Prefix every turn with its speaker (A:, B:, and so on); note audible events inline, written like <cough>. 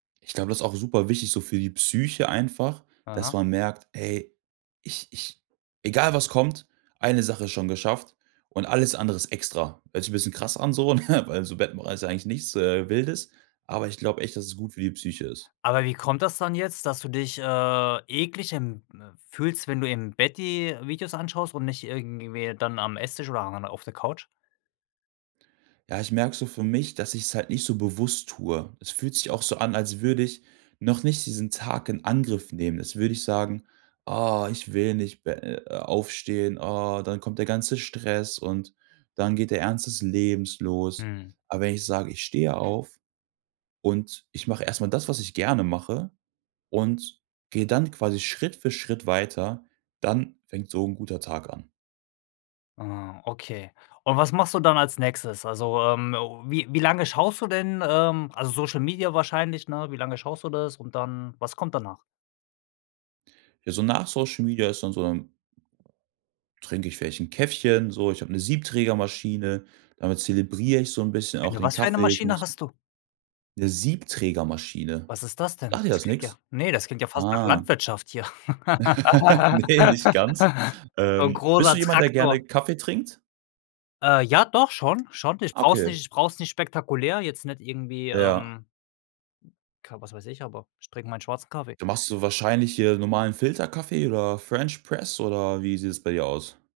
A: Ich glaube, das ist auch super wichtig so für die Psyche einfach, dass
B: Aha.
A: man merkt: „Ey, ich ich egal was kommt, eine Sache ist schon geschafft und alles andere ist extra.“ Hört sich bisschen krass an so, ne? Weil so Bettenbereich ist eigentlich nichts, äh, Wildes, aber ich glaub echt, dass es gut für die Psyche ist.
B: Aber wie kommt das dann jetzt, dass du dich, äh, ekelig im fühlst, wenn du im Bett die Videos anschaust und nicht irgendwie dann am Esstisch oder an der auf der Couch?
A: Ja, ich merke so für mich, dass ich's halt nicht so bewusst tue. Es fühlt sich auch so an, als würde ich noch nicht diesen Tag in Angriff nehmen. Als würde ich sagen: „Ah, ich will nicht be äh, äh, aufstehen, ah, dann kommt der ganze Stress und dann geht der Ernst des Lebens los.“
B: Mhm.
A: Aber wenn ich sage: „Ich stehe auf und ich mache erst mal das, was ich gerne mache.“ Und gehe dann quasi Schritt für Schritt weiter, dann fängt so 'n guter Tag an.
B: Ah, okay. Und was machst du dann als Nächstes? Also, ähm, wie wie lange schaust du denn, ähm, also, Social Media wahrscheinlich, ne? Wie lange schaust du das? Und dann, was kommt danach?
A: Ja, so nach Social Media ist dann so, dann trinke ich vielleicht 'n Käffchen, so. Ich habe 'ne Siebträgermaschine, damit zelebriere ich so 'n bisschen auch
B: Eine
A: den
B: was für eine
A: Kaffee. Ich
B: Maschine
A: musste
B: hast du?
A: 'Ne Siebträgermaschine.
B: Was ist das denn?
A: Sagt dir
B: Das
A: das
B: klingt ja
A: nix?
B: ne, das klingt ja fast nach
A: Ah.
B: Landwirtschaft hier.
A: <laughs> Ne, nicht ganz.
B: <laughs> So 'n
A: Ähm, bist du
B: großer
A: jemand, der gerne
B: Traktor.
A: Kaffee trinkt?
B: Äh, ja, doch, schon, schon. Ich brauch's
A: Okay.
B: nicht ich brauch's nicht spektakulär. Jetzt nicht irgendwie,
A: Ja.
B: ähm, Ka was weiß ich, aber ich trinke meinen schwarzen Kaffee.
A: Da machst du wahrscheinlich hier normalen Filterkaffee oder French Press oder wie sieht es bei dir aus?